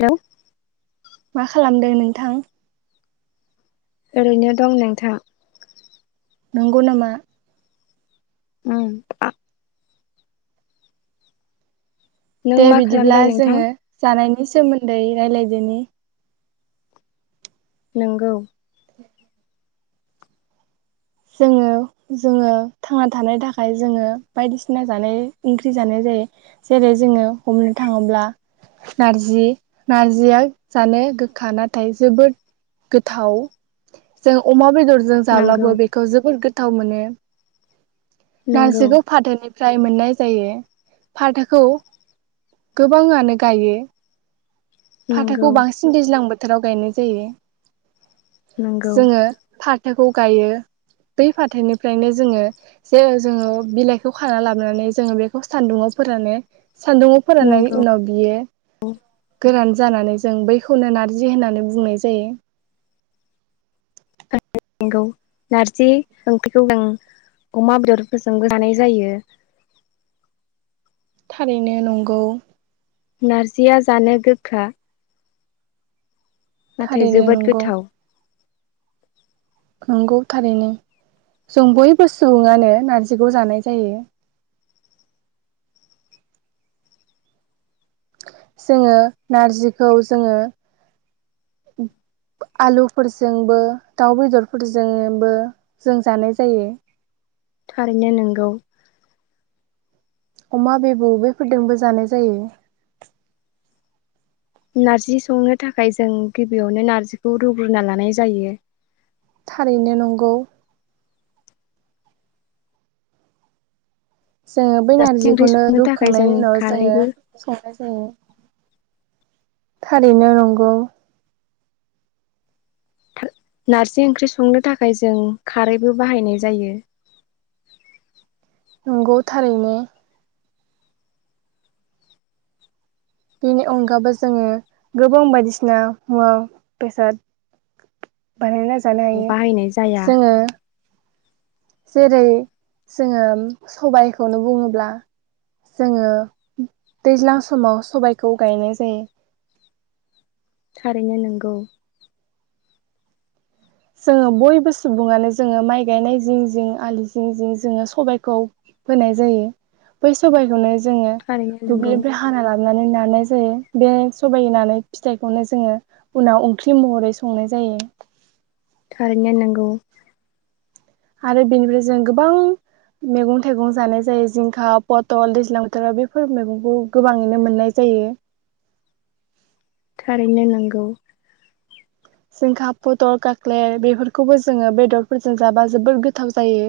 Hello. मा खालामदों नोंथां? ओरैनो दं नोंथां। नंगौ नामा? उम। नों दे मा बिदिब्ला खालामदों नोंथां जोङो जानायनि नि सोमोन्दै रायलायदोनि। नोंगौ। जोङो जोङो थांना थानायनि थाखाय जोङो बायदिसिना जानाय ओंख्रि जानाय जायो जेरै जोङो हमनो थाङोब्ला नारजि नारजिया जानो गोखा नाथाय जोबोद गोथाव जों अमा बेदर जों नोंगौ जाब्लाबो बे जोबोर गोथाव मोनो। नोंगौ नारजिखौ फादोनि फ्राय मोननाय जायो फाथोखौ गोबाङांनो गायो। नोंगौ फाथोखौ बांसिन दैज्लां बो थोराव गायनाय जायो। नोंगौ जोंङो फा थोखौ गायो बै फाथोनिफ्रायनो जोंङो जे जोंङो बिलाइखौ खाना लाबोनानै जोंङो बेखौ सान्दुंङाव फोरानो सान्दुङाव फोराननायनि नोंगौ उनाव बियो गोरान जानानै जों बैखौनो नारजि होननानै बुंनाय जायो। नोंगौ नारजि ओंख्रिखौ [unintelligible] अमा बेदरफोरजोंबो जानाय जायो। थारैनो नंगौ। नारजिया जानो गोखा। नाथाय थारैनो जोबोद नंगौ गोथाव नंगौ थारैनो जों बयबो सुबुंङानो नारजिखौ जानाय जायो। जोंङो नारजिखौ जोंङो आलुफोरजोंबो दाउ बेदरफोरजोंबो जों जानाय जायो। थारैनो नोंगौ। अमा बेबौ बेफोरजोंबो जानाय जायो। नारजि संनो थाखाय जों गिबियावनो नारजिखौ रुग्रोनना लानाय जायो। थारैनो नंगौ। जोंङो बै नारजि ओंख्रि नारजिखौनो संनो थाखाय जों रुखांनायनि उनाव जोंङो खारैबो संनाय औ थारैनो नंगौ। थार नारजि ओंख्रि संनो थाखाय जों खारैबो बाहायनाय जायो। नंगौ थारैनो। बेनि अनगाबो जोंङो गोबां बायदिसिना मुवा बेसाद बानायना जा जानो हायो बाहायनाय जाया जोंङो। जेरै जोंङो सबायखौनो बुङोब्ला जोंङो दैज्लां समाव सबायखौ गायनाय जायो। थारैनो नोंगौ। जोंङो बयबो सुबुंङानो जोंङो माइ गायनाय जिं जिं आलि जिं जिं जोंङो सबायखौ फोनाय जायो बै सबाइखौनो जोङो थारैनो नंगौ दुब्लिनिफ्राय हाना लाबनानै ना नाय जायो बे सबबायनानै फिथाइखौनो जोङो उनाव ओंख्रि महरै संनाय जायो। थैनो नंगौ। आरो बेनिफ्राय जों गोबां मैगं थाइगं जानाय जायो जिंखा पथल दैज्लां बोथोराव बेफोर मैगंखौ गोबाङैनो मोननाय जायो। थारैनो नोंगौ। जिंखा फटल गाख्लेर बेफोरखौबो जोङो बेदरफोरजों जाबा जोबोर गोथाव जायो।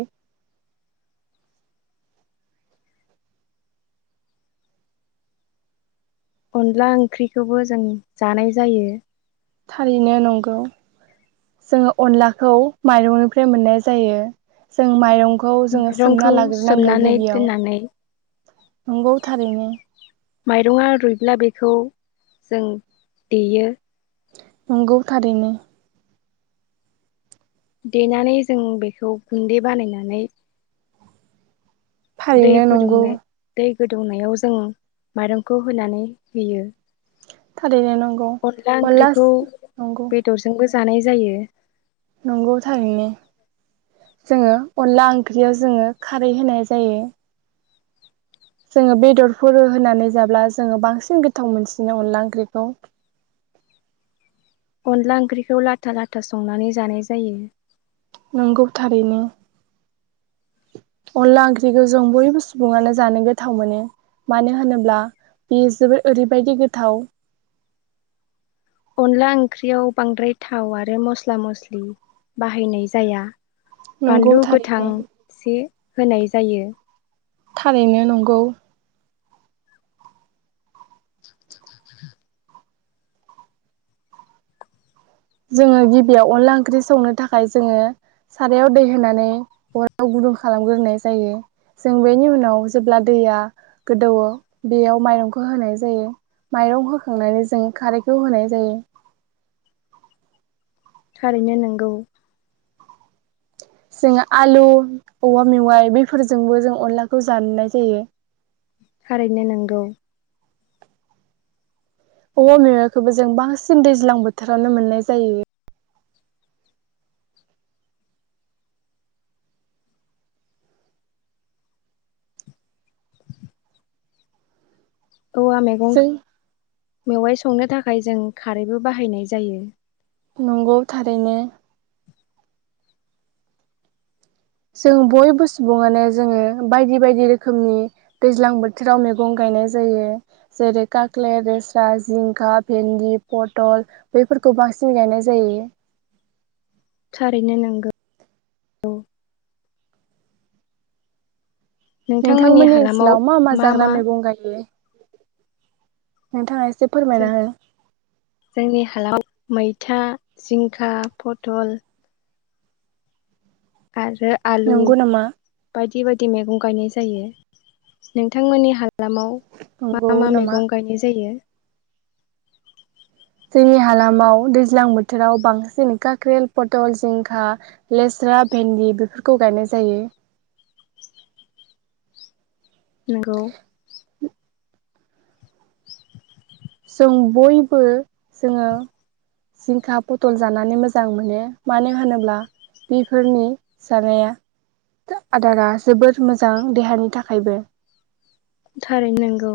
अनला ओंख्रिखौबो जों जानाय जायो। थारैनो नंगौ जोङो अनलाखौ माइरंनिफ्राय मोननाय जायो। जों माइरंखौ खौ जोङो माइरंखौ सोमना लाग्रोनांगौ सोमनानै गिबियाव दोननानै नंगौ थारैनो। माइरङा रुइब्ला बेखौ जों देयो। नंगौ थारैनो। देनानै जों बेखौ गुन्दै बानायनानै दै फारैनो नंगौ। फुदुंनो दै गोदौनायाव जों माइरंखौ होनानै होयो। थारैनो नांगौ अनला अनलास ओंख्रिखौ नंगौ। [unintelligible] नंगौ थारै नो। जोंङो अनला ओंख्रियाव जोङो खारै होनाय जायो। जोंङो बेदरफोर होनानै जाब्ला जोङो बांसिन गोथाव मोनसिनो अनला ओंख्रिखौ। अनला ओंख्रिखौ लाथा लाथा संनानै जानाय जायो। नंगौ थारैनो अनला ओंख्रिखौ जों बयबो सुबुङानो जानो गोथाव मोनो। मानो होनोब्ला बे जबोर ओरैबायदि गोथाव अनला ओंख्रियाव बांद्राय थाव आरो मस्ला मस्लि बाहायनाय जाया। नंगौ बानलु थारैनो गोथांसे होनाय जायो। थारैनो नंगौ। जोङो गिबियाव अनला ओंख्रि संनो थाखाय जोङो सारायाव दै होनानै अराव गुदुं खालामग्रोनाय जायो। जों बेनि उनाव जेब्ला दैया गोदौवो बेयाव माइरंखौ होनाय जायो माइरं होखांनानै जों खारैखौ होनाय जायो। थारैनो नोंगौ। जों आलु औवा मेवा। इ बैफोरजोंबो जों अनलाखौ जानोनाय जायो। खारैनो नांगौ। औवा मेवाइखौबो जों बांसिन दैज्लां बोथोरावनो मोननाय जायो। औवा मैगं जों मेवाइ संनो थाखाय जों खारैबो बाहायनाय जायो। नंगौ थारैनो। जों बयबो सुबुङानो जोङो बायदि बायदि रोखोमनि दैज्लां बोथोराव मैगं गायनाय जायो जेरै काख्ले दोस्रा जिंखा भेन्दि पथल बैफोरखौ बांसिन गायनाय जायो। थारैनो नांगौ। नोंथांमोननि ओनसोलाव मा मा जाग्रा मैगं गायो? [unintelligible] [inaudible] नोंथांङा एसे जो फोरमायना हो जोंनि हालाव मैथा, जिंखा, पथल आरो आलु नंगौ नामा बायदि बायदि। मैगं गायनाय जायो नोंथांनि ह हालामाव मा नंगौ मा नामा मैगं गायनाय जायो जोंनि हालामाव दैज्लां बोथोराव बांसिन काख्रेल पटल जिंखा लेस्रा भेन्दि बेफोरखौ गायनाय जायो नंगौ जों बयबो जोंङो जिंखा पथल जानानै मोजां मोनो मानो होनोब्ला बेफोरनि जानाया आदारा जोोबोर मोजां देहानि थाखायबो थारै नांगौ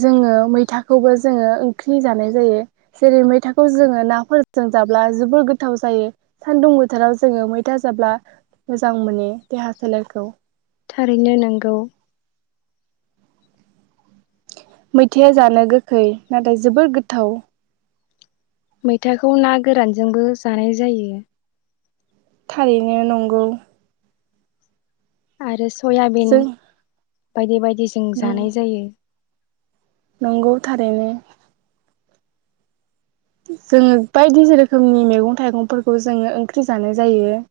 जोङो मैथाखौबो जोङो ओंख्रि जानाय जायो जेरै मैथाखौ जोंङो नाफोरजों जाब्ला जोबोर गोथाव जायो सानदुं बोथोराव जोङो मैथा जाब्ला मोजां मोनो देहा सोलेरखौ थारैनो नांगौ मैथायआ जानो गोखै नाथाय जोबोर गोथाव मैथाखौ ना गोरानजोंबो जानाय जायो थारैनो नंगौ आरो सयाबिन जों बायदि बायदि [unintelligible] जानाय जायो नंगौ थारैनो जोङो बायदि रोखोमनि मैगं थाइगंफोरखौ जोङो ओंख्रि जानाय जायो,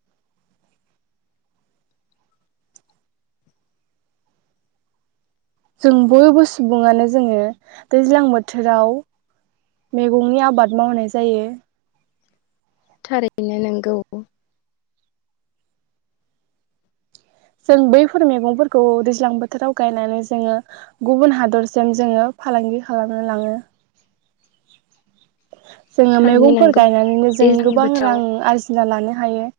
जों बयबो सुबुङानो जोङो दैज्लां बोथोराव मैगंनि आबाद मावनाय जायो। थारैनो नंगौ जों बैफोर मैगंफोरखौ दैज्लां बोथोराव गायनानै जोङो गुबुन हादरसिम जोङो फालांगि खालामनो लाङो, जोङो थारैनो मैगंफोर नोंगौ गायनानैनो जों दैज्लां गोबां बोथोराव रां आरजिना लानो, हायो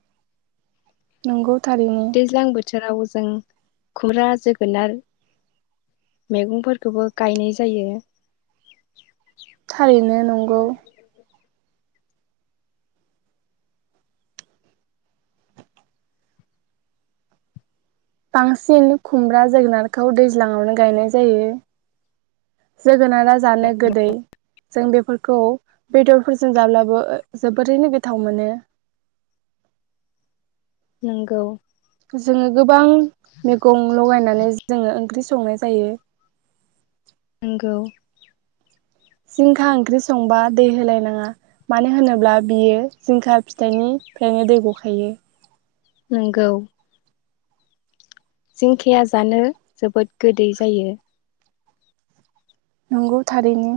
नंगौ थारिनि दैज्लां बोथोराव जों खुम्रा जोगोनार मैगंफोरखौबो गायनाय जायो, थारैनो नंगौ बांसिन खुमब्रा जोगोनारखौ दैज्लाङावनो गायनाय जायो जो जोगोनारा जानो गोदै जों बे फोरखौ बेदरफोरजों जाब्लाबो जोबोरैनो गोथाव मोनो, नोंगौ जोङो गोबां मैगं लगायनानै जोङो ओंख्रि संनाय जायो। नंगौ जिंखा ओंख्रि संबा दै होलायनाङा मानो होनोब्ला बियो जिंखा फिथाइनिफ्रायनो दै गखायो, नोंगौ जिंखाया जानो जोबोद गोदै जायो। नंगौ थारैनो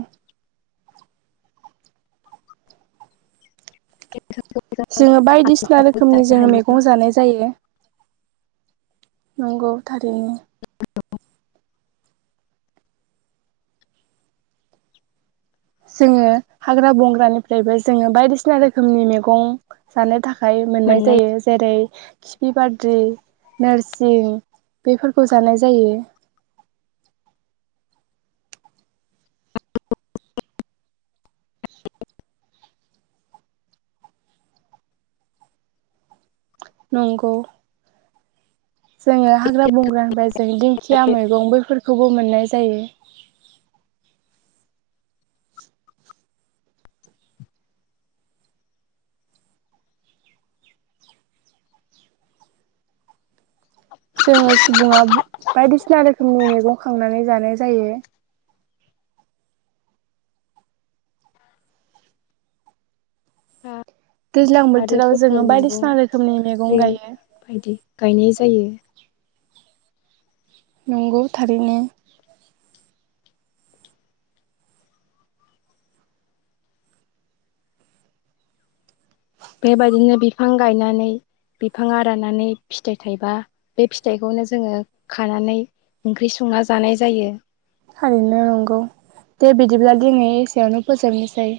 जोङो बायदिसिना आलुजोंबो रोखोमनि जानो जोङो हायो मैगं जानाय जायो। नंगौ थारैनो जोङो हाग्रा बंग्रानिफ्रायबो जोङो बायदिसिना रोखोमनि मैगं जानो था खाय मोननाय जायो जेरै। खिफि बाद्रि नोरसिं बेफोरखौ जानाय जायो। नंगौ। जोङो हाग्रा बंग्रा होनबा जों दिंखिया मैगं बैफोरखौबो मोननाय जायो। जोङो सुबुङा बायदिसिना रोखोमनि मैगं खांनानै जानाय जायो। [unintelligible] दैज्लां आरो बोथोराव पथल जोङो मैगं बायदिसिना रोखोमनि मैगं रेल गायो। बायदि गायनाय जायो। नंगौ थारैनो। बेबायदिनो बिफां गायनानै बिफां राननानै फिथाइ थाइबा बे फिथाइखौनो जोङो खानानै ओंख्रि संना जानाय जायो। थारैनो नंगौ दे बिदिब्ला दिनै एसेयावनो फोजोबनोसै।